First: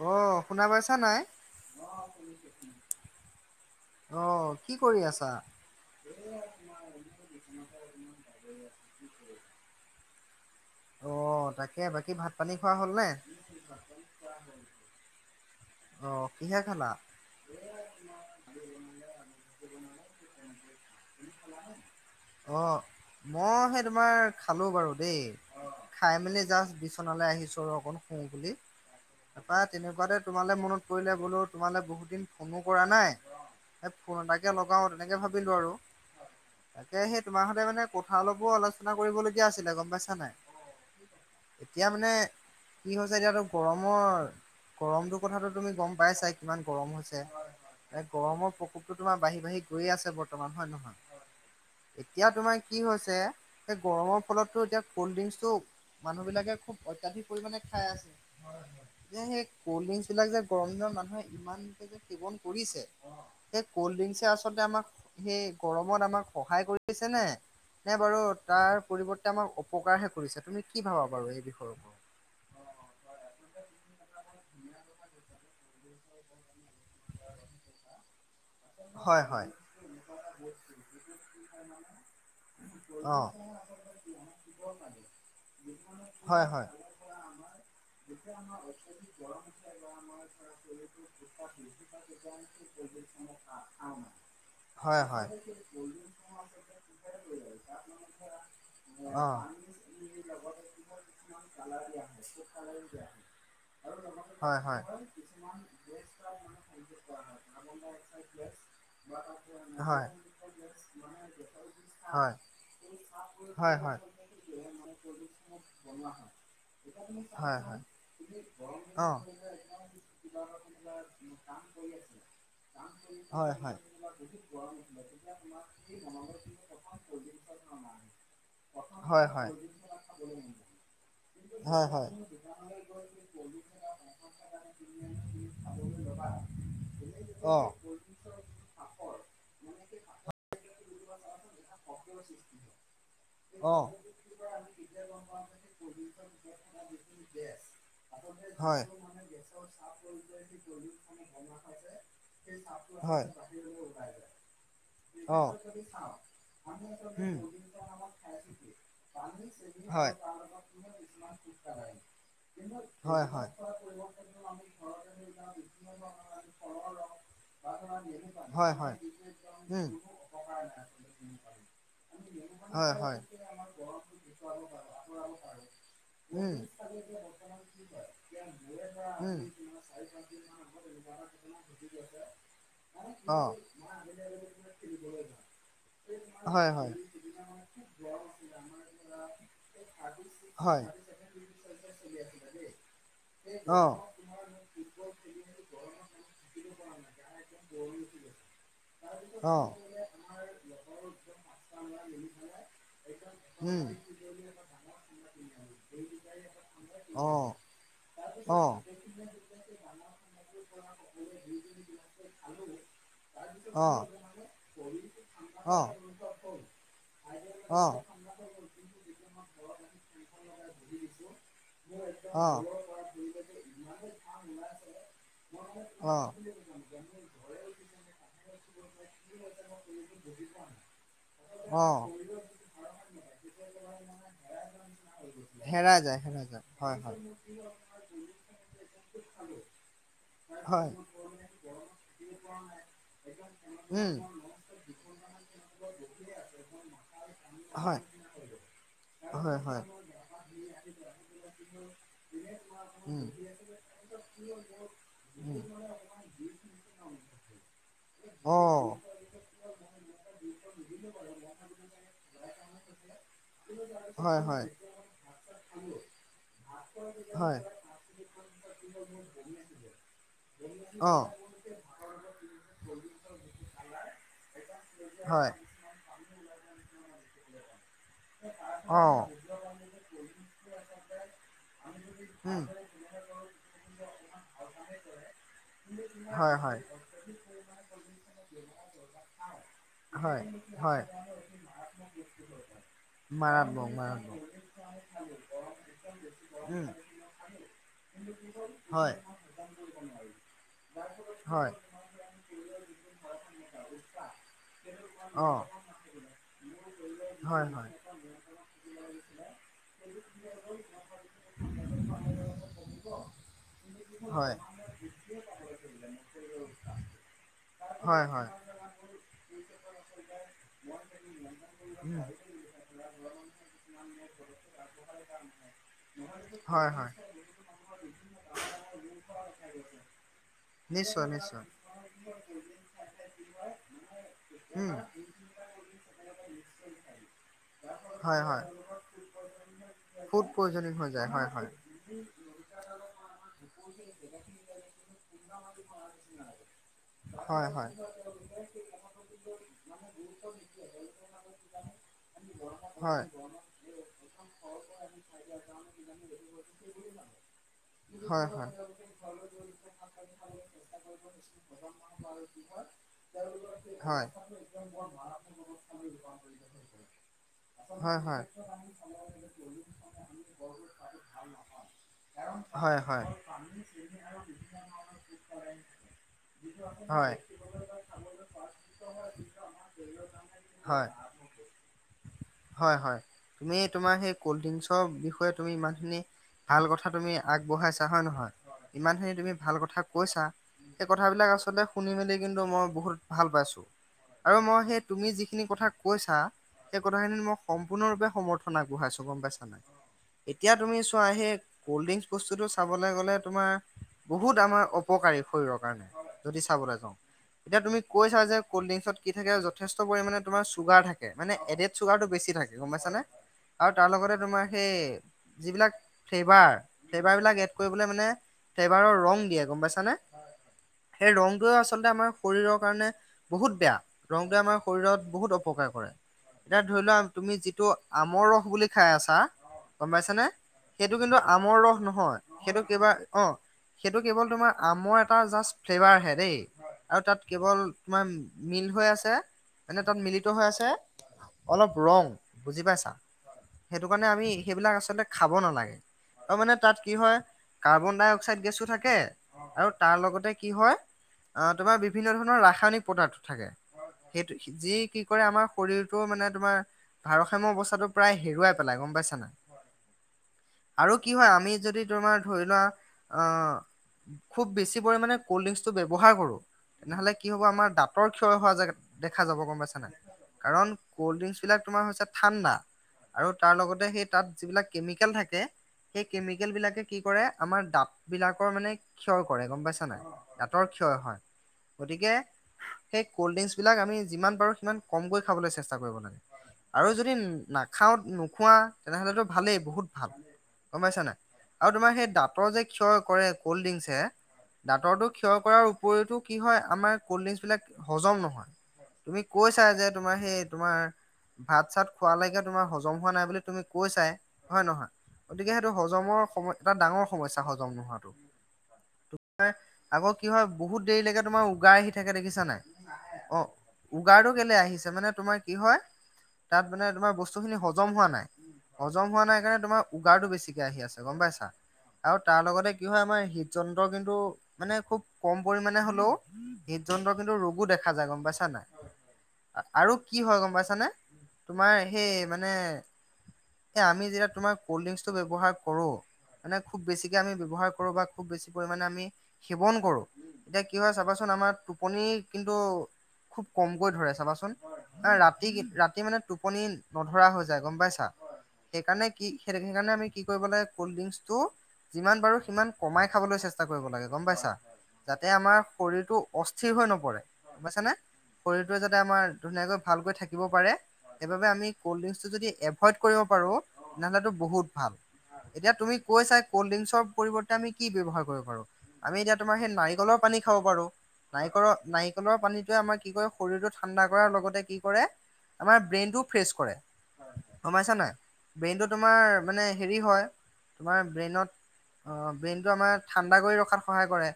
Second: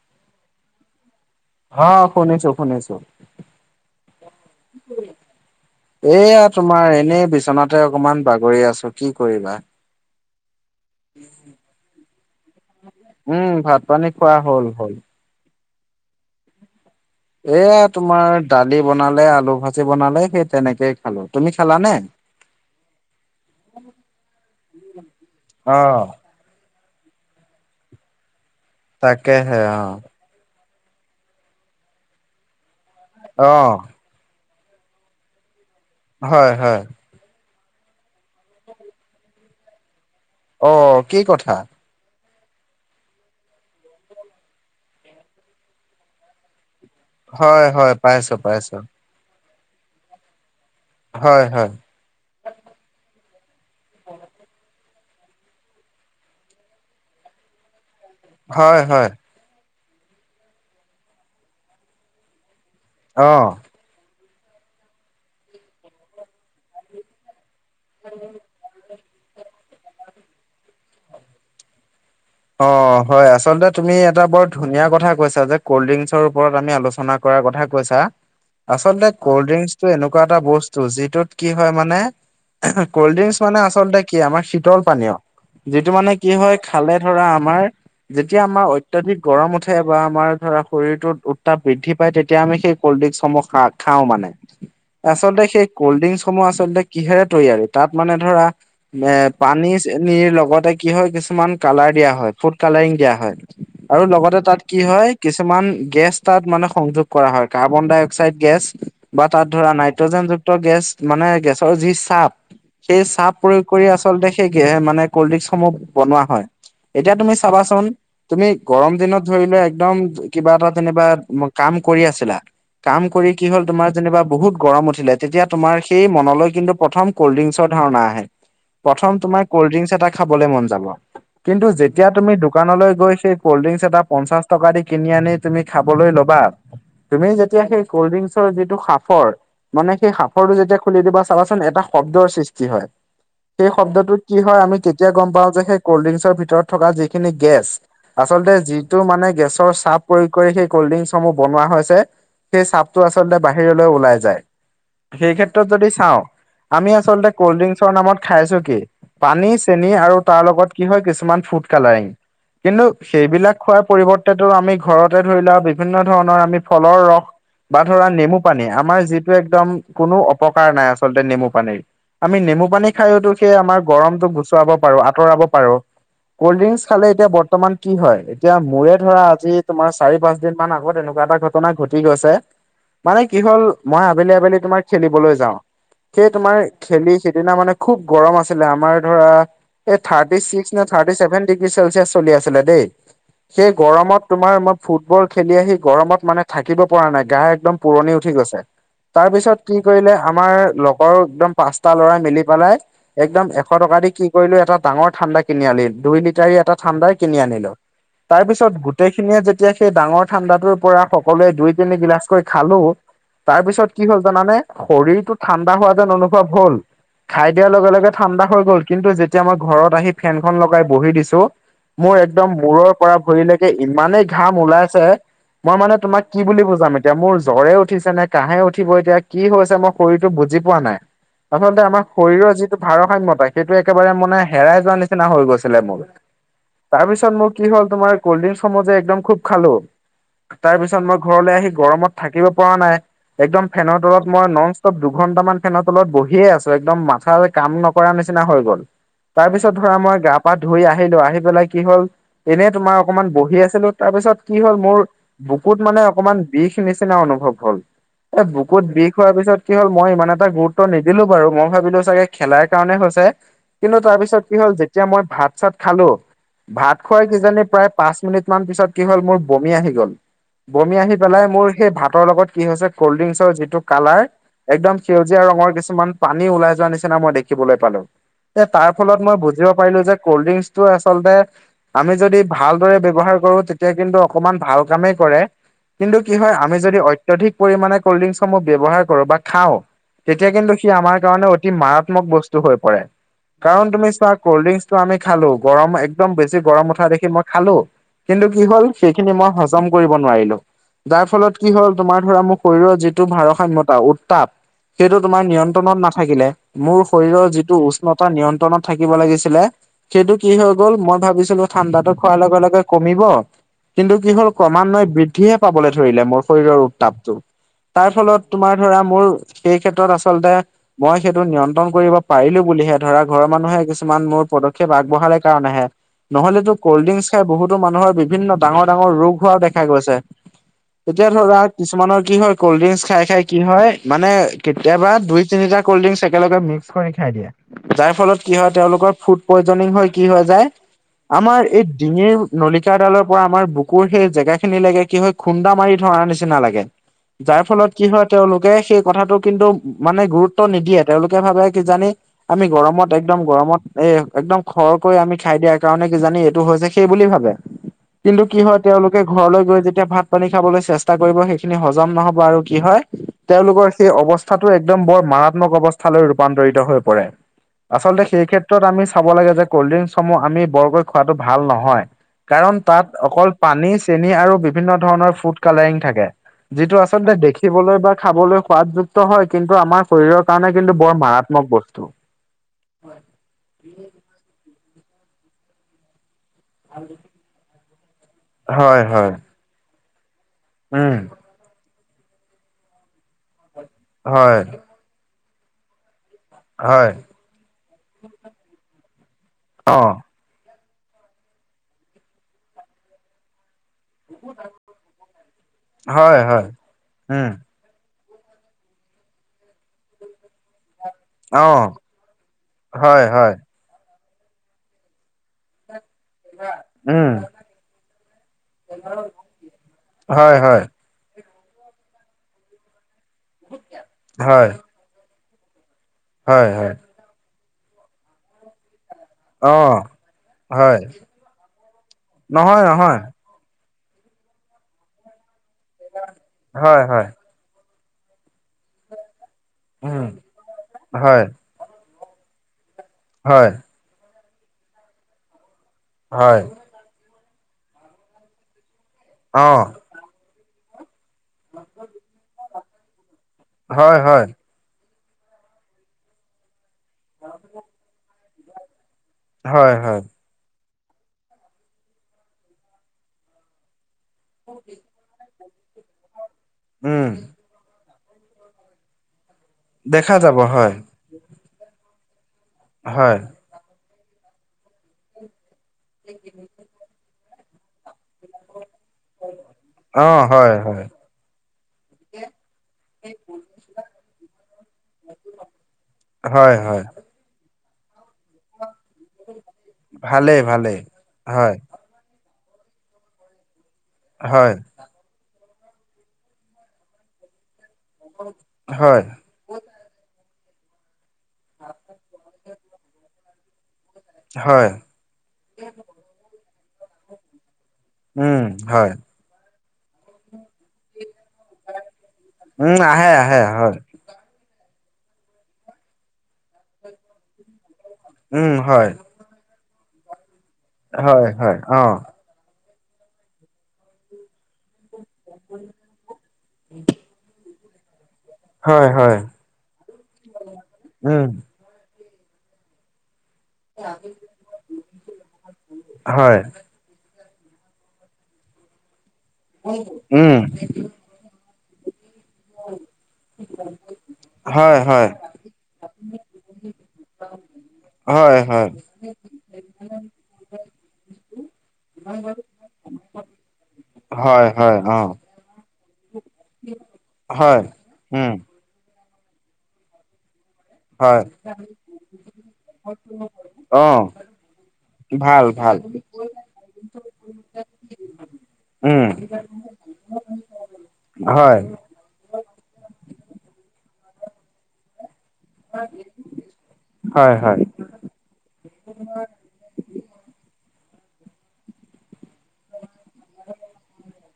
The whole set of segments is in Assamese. অ শুনা পাইছা নাই অ শুনিছো শুনিছো অ' কি কৰি আছা? এয়া তোমাৰ এনেই বিচনাত তে অকমান বাগৰি আছো কি কৰিবা অ তাকে বাকী ভাত পানী খোৱা হ'লনে উম ভাত পানী খোৱা হল হল অ কিহে খালা এয়া তোমাৰ দালি বনালে আলু ভাজি বনালে সেই তেনেকেই খালো তুমি খালা নাই অ মই সেই তোমাৰ খালো বাৰু দেই অ খাই মেলি জাষ্ট বিচনালে আহিছো আৰু অকন শুও বুলি তাৰপৰা তাকেহে অ তেনেকুৱাতে তোমালে মনত পৰিলে বোলো তোমালৈ বহুত দিন ফোনো কৰা নাই অ ফোন এটাকে লগাও তেনেকে ভাবিলো আৰু হয় হয় তাকে সেই তোমাৰ সৈতে মানে কথা অলপো আলোচনা কৰিবলগীয়া আছিলে গম পাইছা নাই অ কি কথা এতিয়া মানে কি হৈছে এতিয়াতো গৰমৰ গৰমটোৰ কথাটো তুমি গম পাইছাই কিমান গৰম হয় হয় হৈছে পাইছো গৰমৰ পাইছো প্ৰকোপটো তোমাৰ বাঢ়ি বাঢ়ি গৈয়ে আছে বৰ্তমান হয় নহয় হয় হয় এতিয়া তোমাৰ কি হৈছে এই গৰমৰ ফলততো এতিয়া ক'ল্ড ড্ৰিংকচটো মানুহবিলাকে খুব অত্যাধিক পৰিমাণে খাই আছে হয় হয় যে সেই কল্ড ড্ৰিংকছ বিলাক যে গৰম দিনত মানুহে ইমানকে যে সেৱন কৰিছে অ সেই কল্ড ড্ৰিংচে আচলতে আমাক সেই গৰমত আমাক সহায় কৰিছেনে নে বাৰু তাৰ পৰিৱৰ্তে আমাক অপকাৰহে কৰিছে তুমি কি ভাবা বাৰু এই বিষয়ৰ ওপৰত অ হয় আচলতে তুমি এটা বৰ ধুনীয়া কথা কৈছা যে ক'ল্ড ড্ৰিংকচৰ ওপৰত আমি আলোচনা আলোচনা কৰাৰ কথা কৈছা আচলতে হয় কল্ড হয় ড্ৰিংকচটো এনেকুৱা এটা বস্তু যিটোত কি হয় মানে কল্ড অ ড্ৰিংকচ মানে আচলতে কি আমাৰ শীতল পানীয় যিটো মানে কি হয় খালে ধৰা আমাৰ যেতিয়া আমাৰ অত্যাধিক গৰম উঠে বা আমাৰ ধৰা শৰীৰটোত উত্তাপ বৃদ্ধি পাই তেতিয়া আমি সেই কল্ডডিংচ সমূহ খাওঁ মানে হয় হয় আচলতে সেই কল্ড ড্ৰিংচসমূহ আচলতে কিহেৰে তৈয়াৰী তাত মানে ধৰা এ অ পানী চানিৰ লগতে কি হয় কিছুমান কালাৰ দিয়া হয় ফুড কালাৰিং দিয়া হয় আৰু লগতে তাত কি হয় কিছুমান গেছ তাত মানে সংযোগ কৰা হয়। কাৰ্বন ডাই অক্সাইড গেছ, বা তাত ধৰা হয় নাইট্ৰজেন যুক্ত গেছ, মানে গেছৰ যি চাপ, হয় সেই চাহ প্ৰয়োগ হয় কৰি হয় আচলতে সেই গে মানে কল্ড ড্ৰিংকসমূহ বনোৱা হয়। এতিয়া তুমি হয় হয় চাবাচোন তুমি গৰম অ দিনত ধৰি লোৱা একদম কিবা এটা তেনিবা কাম কৰি আছিলা কাম কৰি কি হয় হ'ল হয় তোমাৰ যেনিবা বহুত গৰম উঠিলে তেতিয়া তোমাৰ সেই মনলৈ কিন্তু প্ৰথম কল্ড ড্ৰিংকছৰ ধাৰণা আহে। প্ৰথম হয় তুমাৰ হয় কল্ড ড্ৰিংকছ এটা খাবলে মন যাব। কিন্তু হয় হয় যেতিয়া তুমি দোকানলৈ গৈ সেই কল্ড ড্ৰিংকছ এটা পঞ্চাশ টকা দি কিনি আনি তুমি খাবলৈ ল'বা, তুমি অ। যেতিয়া সেই ক'ল্ড ড্ৰিংকচৰ যিটো সাফৰ মানে সেই সাঁফৰটো যেতিয়া খুলি দিবা চাবাচোন এটা শব্দৰ সৃষ্টি হয়। সেই অ শব্দটোত কি হয়, আমি কেতিয়া গম পাওঁ যে সেই কল্ড ড্ৰিংকছৰ ভিতৰত থকা যিখিনি গেছ আচলতে হয় যিটো মানে গেছৰ চাপ প্ৰয়োগ কৰি সেই কল্ড ড্ৰিংকচসমূহ বনোৱা হৈছে সেই চাপটো হয় আচলতে বাহিৰলৈ ওলাই যায়। সেই অ ক্ষেত্ৰত যদি চাওঁ, আমি আচলতে উম কল্ড ড্ৰিংকছৰ নামত খাইছো কি? পানী চেনি হয় আৰু তাৰ লগত কি হয় কিছুমান ফুড কালাৰিং। কিন্তু হয় হয় সেইবিলাক খোৱাৰ পৰিৱৰ্তটো আমি ঘৰতে ধৰি লোৱা বিভিন্ন ধৰণৰ আমি ফলৰ ৰস বা ধৰা নেমু পানী, হয় হয় আমাৰ যিটো একদম উম কোনো অপকাৰ নাই আচলতে নেমু পানীৰ। আমি নেমু হয় পানী হয় খাইওতো সেই আমাৰ গৰমতো গুচুৱাব পাৰো, আঁতৰাব পাৰো। উম কল্ড ড্ৰিংকচ খালে এতিয়া বৰ্তমান কি হয়? এতিয়া মোৰে ধৰা উম আজি তোমাৰ চাৰি পাঁচ দিন মান আগত এনেকুৱা এটা ঘ ঘটনা ঘটি গৈছে, মানে কি অ হ'ল মই আবেলি আবেলি তোমাৰ খেলিবলৈ যাওঁ সেই তোমাৰ হয় হয় খেলি সিদিনা মানে খুব গৰম আছিলে আমাৰ ধৰা এই থাৰ্টি চিক্স হয় থাৰ্টি চছেভেন ডিগ্ৰী চেলচিয়াছ চলি আছিলে দেই। সেই অ গৰমত তোমাৰ মই ফুটবল খেলি আহি গৰমত মানে থাকিব পৰা নাই গা একদম পুৰণি উঠি গৈছে। তাৰ অ। পিছত কি কৰিলে আমাৰ লগৰ একদম পাঁচটা ল'ৰাই মিলি পেলাই একদম এশ উম টকা দি কি কৰিলো এটা ডাঙৰ ঠাণ্ডা কিনি আনিল দুই লিটাৰি এটা ঠাণ্ডা অ কিনি আনিলো। তাৰ অ পিছত গোটেইখিনিয়ে যেতিয়া সেই ডাঙৰ ঠাণ্ডাটোৰ পৰা সকলোৱে দুই তিনি গিলাচকৈ খালো, তাৰ অ পিছত কি হ'ল জানানে? শৰীৰটো ঠাণ্ডা হোৱা অ যেন অনুভৱ হ'ল। খাই দিয়াৰ অ অ লগে লগে ঠাণ্ডা হৈ গ'ল, কিন্তু যেতিয়া মই ঘৰত আহি ফেনখন লগাই বহি দিছো মোৰ একদম মূৰৰ পৰা ভৰিলৈকে ইমানেই ঘাম ওলাইছে মই মানে অ তোমাক কি বুলি বুজাম এতিয়া? মোৰ জ্বৰে উঠিছে নে কহে উঠিব এতিয়া কি হৈছে মোক শৰীৰটো বুজি পোৱা নাই। আচলতে অ আমাৰ শৰীৰৰ যিটো ভাৰসাম্যতা সেইটো একেবাৰে মানে হেৰাই যোৱা নিচিনা হৈ গৈছিলে হেৰাই মোৰ। যায় হেৰাই যায় হয় তাৰ হয় পিছত মোৰ কি হ'ল তোমাৰ কল্ড ড্ৰিংক সমূহ যে একদম খুব খালো তাৰ হয় পিছত মই ঘৰলৈ আহি গৰমত থাকিব পৰা নাই, একদম ফেনৰ উম তলত মই নন ষ্টপ দুঘন্টাম মানেনৰ তলত বহিয়ে আছো, একদম ম কাম হয় নকৰৰা নিচিনা হৈ গ'ল। তাৰ হয় পিছত হয় ধৰা মই গা-পা ধুই আহিলো আহি পেলাই কি হ'ল, এনেই তোমাৰ উম অকনমান বহি আছিলো তাৰপিছত কি হ'ল মোৰ উম বুকুত মানে অকমান বিষ নিচিনা অনুভৱ হ'ল। এ অ বুকুত বিষ হোৱাৰ পিছত কি হ'ল, মই ইমান এটা গুৰুত্ব নিদিলো বাৰু, মই ভাবিলো চাগে খেলাৰ কাৰণে হৈছে, কিন্তু তাৰ হয় পিছত হয়। কি হ'ল যেতিয়া মই ভাত চাত খালো ভাত খোৱাই হয় কিজানি প্ৰায় পাঁচ মিনিট মান পিছত কি হ'ল মোৰ বমি আহি গল বমি আহি অঁ পেলাই মোৰ সেই ভাতৰ লগত কি হৈছে কল্ড ড্ৰিংকচৰ যিটো কালাৰ একদম সেউজীয়া হয় ৰঙৰ কিছুমান পানী ওলাই যোৱা নিচিনা মই দেখিবলৈ পালো তাৰ ফলত অঁ মই বুজিব পাৰিলো যে কল্ড ড্ৰিংকছটো আচলতে আমি যদি উম ভালদৰে ব্যৱহাৰ কৰো তেতিয়া কিন্তু অকমান ভাল কামেই কৰে। কিন্তু কি হয় আমি হয়। যদি অত্যাধিক পৰিমাে কল্ড ড্ৰিংকসমূহ ব্যৱহাৰ কৰো বা খাওঁ। হয় তেতিয়া কিন্তু সি হয় আমাৰ কাৰণে অতি মাৰাত্মক বস্তু হৈ পৰে। মৰাম কাৰণ তুমি চোৱা কল্ড ড্ৰিং আমি খালো গৰম একদম বেছি উম গৰম উঠা দেখি মই খালো। কিন্তু কি হল সেইখিনি মই হজম কৰিব নোৱাৰিলো। যাৰ ব ফলত কি হ'ল তোমাৰ ধৰা মোৰ শৰীৰৰ যিটো ভাৰসাম্য়তা উত্তাপ সেইটো তোমাৰ অঁ নিয়ন্ত্ৰণত নাথাকিলে মোৰ শৰীৰৰ হয় যিটো হয় উষ্ণতা নিয়ন্ত্ৰণত- থাকিব লাগিছিলে সেইটো কি হৈ গ'ল মই ভাবিছিলো ঠাণ্ডা, খোৱাৰ লগে লগে কমিব। কিন্তু কি হল হয় ক্ৰমান্বয়ে বৃদ্ধিহে পাবলৈ ধৰিলে মোৰ শৰীৰৰ উত্তাপটো। তাৰ হয় ফলত হয় তোমাৰ ধৰা মোৰ সেই ক্ষেত্ৰত আচলতে মই সেইটো নিয়ন্ত্ৰণ কৰিব উম পাৰিলো বুলিহে ধৰা ঘৰৰ মানুহে কিছুমান মোৰ পদক্ষেপ আগবঢ়াৰ কাৰণেহে নহলেতো হয় কল্ড হয় ড্ৰংকচ খাই বহুতো মানুহৰ বিভিন্ন ডাঙৰ ডাঙৰ ৰোগ হোৱা দেখা গৈছে। নিশ্চয় এতিয়া ধৰা নিশ্চয় কিছুমানৰ কি হয় ক'ল্ড ড্ৰিংকছ খাই খাই কি হয় মানে উম কেতিয়াবা দুই তিনিটা কল্ড ড্ৰিংকছ একেলগে মিক্স খাই দিয়ে যাৰ ফলত কি হয় তেওঁলোকৰ ফুড পইজনিং হয় কি হয় ফুড যায় পয়জনিং হৈ যায় হয় আমাৰ হয় এই ডিঙিৰ নলিকাডালৰ পৰা আমাৰ বুকুৰ সেই জেগাখিনি লকে কি হয় খুন্দা মাৰি ধৰাৰ নিচিনা লাগে। যাৰ ফলত কি হয় তেওঁলোকে সেই কথাটো কিন্তু মানে গুৰুত্ব নিদিয়ে তেওঁলোকে ভাবে কিজানি আমি হয় গৰমত একদম গৰমত, এই একদম খৰকৈ আমি খাই দিয়া কাৰণে কিজানি এইটো হৈছে সেই বুলি ভাবে। কিন্তু হয় কি হয়। তেওঁলোকে ঘৰলৈ গৈ যেতিয়া ভাত পানী খাবলৈ চেষ্টা কৰিব সেইখিনি হজম নহ'ব আৰু কি হয়। তেওঁলোকৰ সেই হয় অৱস্থাটো একদম বৰ মাৰাত্মক অৱস্থালৈ ৰূপান্তৰিত হৈ পৰে। হয় হয় হয় আচলতে সেই ক্ষেত্ৰত আমি চাব লাগে যে কল্ড ড্ৰিংকসমূহ আমি বৰকৈ খোৱাটো ভাল নহয়। কাৰণ হয় তাত হয় অকল পানী চেনি আৰু বিভিন্ন ধৰণৰ ফুড কালাৰিং থাকে যিটো হয় আচলতে দেখিবলৈ বা খাবলৈ সোৱাদযুক্ত হয় কিন্তু আমাৰ শৰীৰৰ কাৰণে কিন্তু হয় বৰ মাৰাত ম বস্তু হয় হয় তুমি তোমাৰ সেই ক'ল্ড ড্ৰিংকচৰ বিষয়ে তুমি ইমানখিনি ভাল কথা তুমি আগবঢ়াইছা হয় নহয় হয় হয় ইমানখিনি তুমি ভাল কথা কৈছা। সেই উম কথাবিলাক আচলতে শুনি মেলি কিন্তু মই বহুত ভাল পাইছো। আৰু হয় মই সেই তুমি যিখিনি কথা কৈছা। সেই হয় কথাখিনিত মই সম্পূৰ্ণৰূপে সমৰ্থন আগবঢ়াইছোঁ গম পাইছানাই। অ এতিয়া তুমি চোৱা সেই কল্ড ড্ৰিংকচ বস্তুটো চাবলৈ গ'লে তোমাৰ বহুত আমাৰ অপকাৰী শৰীৰৰ কাৰণে হয় যদি হয় চাবলৈ যাওঁ উম এতিয়া তুমি কৈছা যে ক'ল্ড ড্ৰিংকছত কি থাকে যথেষ্ট পৰিমাণে তোমাৰ ছুগাৰ থাকে- মানে অ এডেড চুগাৰটো বেছি থাকে গম পাইছানে হয় হয় আৰু তাৰ লগতে তোমাৰ সেই যিবিলাক ফ্লেভাৰ উম বিলাক এড কৰিব মানে ফ্লেভাৰৰ ৰং দিয়ে গম পাইছানে। হয় হয় সেই ৰং তোৱে আচলতে আমাৰ শৰীৰৰ কাৰণে বহুত বেয়া ৰংটোৱে হয় আমাৰ শৰীৰত বহুত অপকাৰ কৰে হয় এতিয়া হয় ধৰি লোৱা তুমি যিটো আমৰ ৰস বুলি খাই আছা, অ গম পাইছ নে হয় সেইটো কিন্তু আমৰ ৰস নহয় সেইটো কিবা অ সেইটো কেৱল তোমাৰ আমৰ এটা জাষ্ট ফ্লেভাৰ হে দেই হয় আৰু হয় তাত কেৱল তোমাৰ মিল হৈ আছে। এনেই তাত উম মিলিত হৈ আছে হয় অলপ ৰং বুজি পাইছা। হয় সেইটো কাৰণে আমি সেইবিলাক আচলতে খাব নালাগে আৰু তাৰ হয় মানে তাত কি হয় কাৰ্বন ডাই অক্সাইড গেছো থাকে অ আৰু তাৰ লগতে কি হয় আ তোমাৰ বিভিন্ন ধৰণৰ ৰাসায়নিক পদাৰ্থ থাকে। হয় হয়। সেইটো যি কি কৰে আমাৰ শৰীৰটো মানে তোমাৰ ভাৰসাম্য অৱস্থাটো প্ৰায় হেৰুৱাই পেলাই গম পাইছা নাই। হয় হয় আৰু কি হয় আমি যদি তোমাৰ ধৰি লোৱা অ খুব বেছি পৰিমাণে ক'ল্ড ড্ৰিংকচটো ব্যৱহাৰ কৰোঁ উম তেনেহ'লে কি হ'ব আমাৰ দাঁতৰ ক্ষয় হোৱা দেখা যাব গম পাইছা নাই। দেখা যাব কাৰণ হয় ক'ল্ড ড্ৰিংকছ বিলাক তোমাৰ হৈছে ঠাণ্ডা হয় আৰু তাৰ লগতে সেই তাত যিবিলাক কেমিকেল থাকে সেই কেমিকেল বিলাকে কি কৰে আমাৰ দাঁত- বিলাকৰ মানে ক্ষয় কৰে গম পাইছা নাই অ হয় দাঁতৰ ক্ষয় হয়। গতিকে সেই ক'ল্ড ড্ৰিংকচবিলাক আমি যিমান পাৰোঁ সিমান কম কৈ খাবলৈ চেষ্টা কৰিব লাগে হয় হয় আৰু যদি নাখাও নো- খোৱা তেনেহ'লেতো ভালেই বহুত ভাল ভালেই ভালেই গম পাইছা নাই হয় আৰু তোমাৰ সেই দাঁ- তৰ যে ক্ষয় কৰে কল্ড ড্ৰিংকছে হয় দাঁতৰটো ক্ষয় কৰাৰ উপৰিতো কি হয় আমাৰ কল্ড ড্ৰিংকছ বিলাক হজম নহয় হয় তুমি কৈ- চা যে তোমাৰ সেই তোমাৰ ভাত চাত খোৱালৈকে তোমাৰ হজম হোৱা নাই বুলি তুমি কৈ চাই হয় নহয় গতিকে সেইটো হজমৰ সময় এটা ডাঙৰ সমস্যা হজম নোহোৱাতো। উম হয়। আকৌ কি হয় বহুত দেৰিলৈকে তোমাৰ উগাই আহি থাকে দেখিছা নাই উম আহে অ আহে হয় উগাৰটো কেলে আহিছে মানে তোমাৰ কি হয় তাত মানে তোমাৰ বস্তুখিনি হজম হোৱা নাই। উম হয় হজম হোৱা নাই কাৰণে তোমাৰ উগাৰটো বেছিকে আহি আছে গম হয় পাইছা হয় অ আৰু তাৰ লগতে কি হয় আমাৰ হৃদ যন্ত্ৰৰ কিন্তু মানে খুব কম পৰিমাণে হ'লেও হৃদযন্ত্ৰৰ কিন্তু ৰোগো দেখা যায় গম পাইছা নাই হয় হয় আৰু কি হয় গম পাইছানে উম তোমাৰ সেই মানে এ আমি যেতিয়া তুমাৰ কল্ড ড্ৰিংকচ টো ব্যৱহাৰ কৰো হয় মানে খুব বেছিকৈ আমি ব্যৱহাৰ কৰোঁ বা খুব বেছি পৰিমাণে আমি সেৱন কৰোঁ উম এতিয়া কি হয় চাবাচোন আমাৰ টোপনি কিন্তু খুব কমকৈ ধৰে চোন হয় হয় এ ৰাতি কি ৰাতি মানে টোপনি নধৰা হৈ যায় গম পাইছা হয় হয় সেইকাৰণে কি সেটেখিনি কাৰণে আমি কি কৰিব লাগে ক'ল্ড ড্ৰিংকচ টো যিমান পাৰোঁ সিমান কমাই খাবলৈ চেষ্টা- চেষ্টা কৰিব লাগে গম হয় পাইছা হয় অ যাতে আমাৰ শৰীৰটো অস্থিৰ হৈ নপৰে গম হয় পাইছানে উম শৰীৰটো যাতে আমাৰ ধুনীয়াকৈ ভালকৈ থাকিব পাৰে, হয় সেইবাবে আমি কল্ড ড্ৰিংকচটো যদি এভইড কৰিব পাৰো অ তেনেহ'লেটো বহুত ভাল। এতিয়া তুমি কৈ চাই কল্ড ড্ৰিংকছৰ পৰিৱৰ্তে আমি কি ব্যৱহাৰ কৰিব পাৰো। উম আমি এতিয়া তোমাৰ সেই নাৰিকলৰ পানী খাব পাৰো হয় নাৰিকলৰ নাৰি- কলৰ পানীটোৱে আমাৰ কি কৰে শৰীৰটো ঠাণ্ডা কৰাৰ লগতে কি কৰে আমাৰ ব্ৰেইনটো ফ্ৰেছ কৰে হয় হয় গমপাইছা নে নাই ব্ৰেইনটো তোমাৰ মানে হেৰি হয় তোমাৰ ব্ৰেইনত অঁশ ব্ৰেইনটো আমাৰ ঠাণ্ডা কৰি ৰখাত সহায় কৰে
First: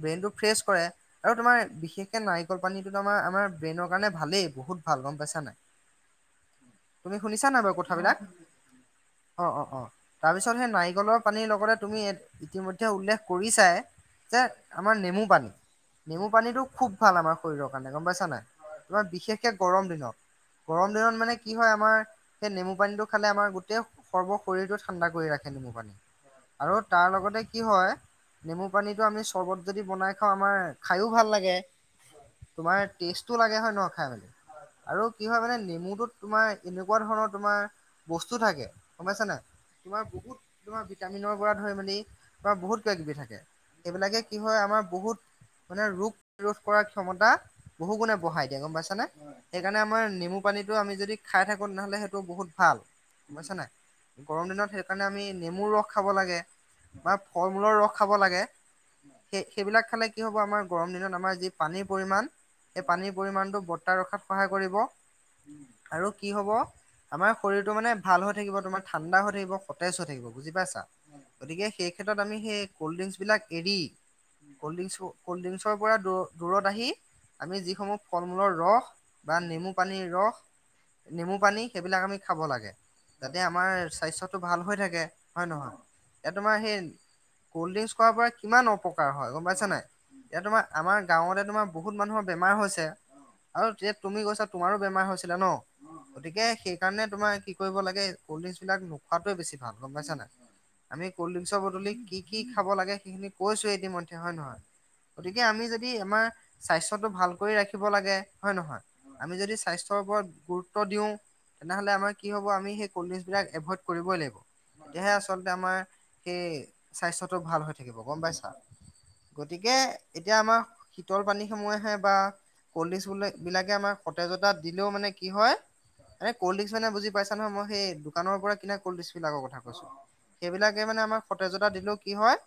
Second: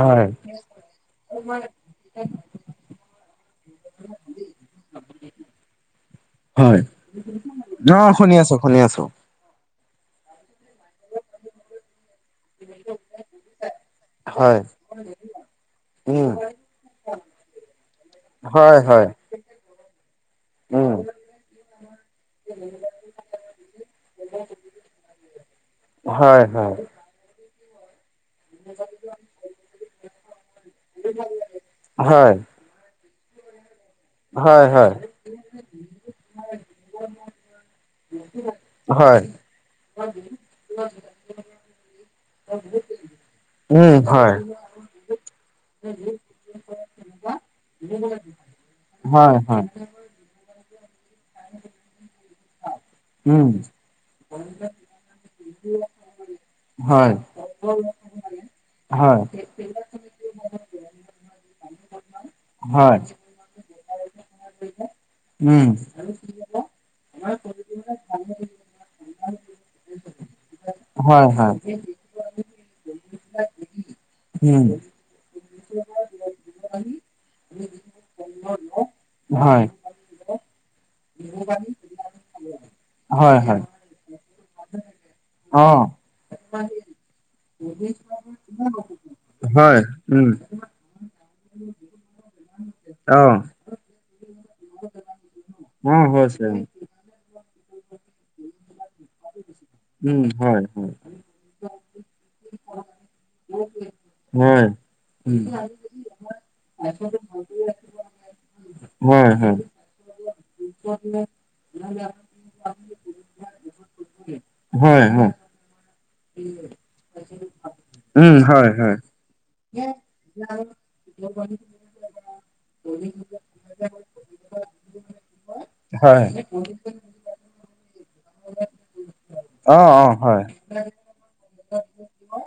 হয় ব্ৰেইনটো ফ্ৰেছ কৰে আৰু তোমাৰ বিশেষকে নাৰিকল পানীটোত আমাৰ আমাৰ ব্ৰেইনৰ কাৰণে ভালেই বহুত ভাল গম পাইছা নাই হয় তুমি শুনিছা নাই বাৰু অ কথাবিলাক শুনি আছো শুনি আছো অ অ অ তাৰপিছত সেই নাৰিকলৰ পানীৰ লগতে তুমি ইতিমধ্যে উল্লেখ কৰি চাই যে হয় আমাৰ নেমু পানী, নেমু উম পানীটো খুব ভাল আমাৰ শৰীৰৰ কাৰণে গম পাইছা নাই হয় তোমাৰ হয় বিশেষ কে গৰম দিনত গৰম উম দিনত মানে কি হয় আমাৰ সেই নেমু পানীটো খালে আমাৰ গোটেই সৰ্ব শৰীৰটো ঠাণ্ডা কৰি ৰাখে নেমু পানী হয় আৰু হয় তাৰ লগতে কি হয় নেমু পানীটো আমি চৰ্বত যদি বনাই খাওঁ আমাৰ খায়ো ভাল লাগে হয় তোমাৰ টেষ্ট টো লাগে হয় নহয় খাই মেলি হয় হয় আৰু কি হয় মানে নেমুটোত তোমাৰ এনেকুৱা ধৰণৰ তোমাৰ বস্তু থাকে গম হয় পাইছা নাই তোমাৰ বহুত তোমাৰ ভিটামিনৰ পৰা ধৰি মেলি ধৰা বহুত কিবা কিবি থাকে। এইবিলাকে কি হয় আমাৰ বহুত মানে ৰোগ ৰোধ কৰাৰ ক্ষমতা বহু গুণে বহাই দিয়ে গম পাইছা নে হয় সেই হয় কাৰণে আমাৰ নেমু পানীটো আমি যদি খাই থাকো তেনে নহ'লে সেইটো বহুত ভাল গম উম পাইছা নাই গৰম দিনত সেইকাৰণে আমি নেমুৰ ৰস খাব লাগে হয় বা ফল মূলৰ ৰস খাব লাগে হয় সেই সেইবিলাক খালে কি হ'ব আমাৰ গৰম দিনত আমাৰ যি পানীৰ পৰিমাণ সেই হয় পানীৰ পৰিমাণটো বৰ্তাই ৰখাত সহায় কৰিব উম আৰু কি হ'ব আমাৰ শৰীৰটো মানে ভাল হৈ থাকিব তোমাৰ ঠাণ্ডা হৈ থাকিব সতেজ হৈ থাকিব বুজি পাইছা হয় হয় গতিকে সেই ক্ষেত্ৰত আমি সেই কল্ড ড্ৰিংকচ বিলাক এৰি উম কল্ড ড্ৰিংকচ ক'ল্ড ড্ৰিংকছৰ পৰা দূৰত আহি আমি যি সমূহ ফল মূলৰ ৰস বা হয় নেমু পানীৰ ৰস নেমু পানী সেইবিলাক আমি খাব লাগে যাতে হয় হয় আমাৰ স্বাস্থ্যটো ভাল হৈ থাকে হয় অ নহয় এতিয়া তোমাৰ সেই কল্ড ড্ৰিংকছ খোৱাৰ পৰা কিমান অপকাৰ হয় গম পাইছা নাই এতিয়া তোমাৰ আমাৰ গাঁৱতে তোমাৰ বহুত মানুহৰ বেমাৰ হৈছে অ আৰু এতিয়া তুমি গৈছা তোমাৰো বেমাৰ হৈছিলে ন অ গতিকে হৈছে সেইকাৰণে তোমাৰ কি কৰিব লাগে কল্ড ড্ৰিংকছবিলাক নোখোৱাটোৱে বেছি ভাল গম পাইছা উম নাই হয় হয় আমি কল্ড ড্ৰিংকছৰ বদলি কি কি খাব লাগে সেইখিনি কৈছো গতিম ধ্যে হয় নহয় গতিকে উম আমি যদি আমাৰ স্বাস্থ্যটো ভাল কৰি ৰাখিব লাগে হয় নহয় হয় আমি হয় যদি স্বাস্থ্যৰ ওপৰত গুৰুত্ব দিওঁ তেনেহলে আমাৰ কি হব আমি সেই কল্ড ড্ৰিচ বিলাক এভইড কৰিবই লাগিব হয় তেতিয়াহে হয় আচল লতে আমাৰ সেই স্বাস্থ্যটো ভাল হৈ থাকিব গম উম পাইছা হয় হয় গতিকে এতিয়া আমাৰ শীতল পানীসমূহে আহে বা কল্ড ড্ৰিংকছ চলদিঙ বিলাকে আমাৰ সতেজতা দিলেও মানে কি হয় হয় এনে কল্ড্ৰিংকছ মানে বুজি পাইছা নহয় মই সেই দোকানৰ পৰা কিনা কলিদিচ বিলাকৰ কথা অ কৈছো অ হয় সেইবিলাকে মানে আমাৰ সতেজতা দিলেও কি হয়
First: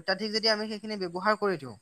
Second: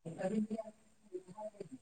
অত্যাধিক যদি আমি সেইখিনি ব্যৱহাৰ কৰি দিওঁ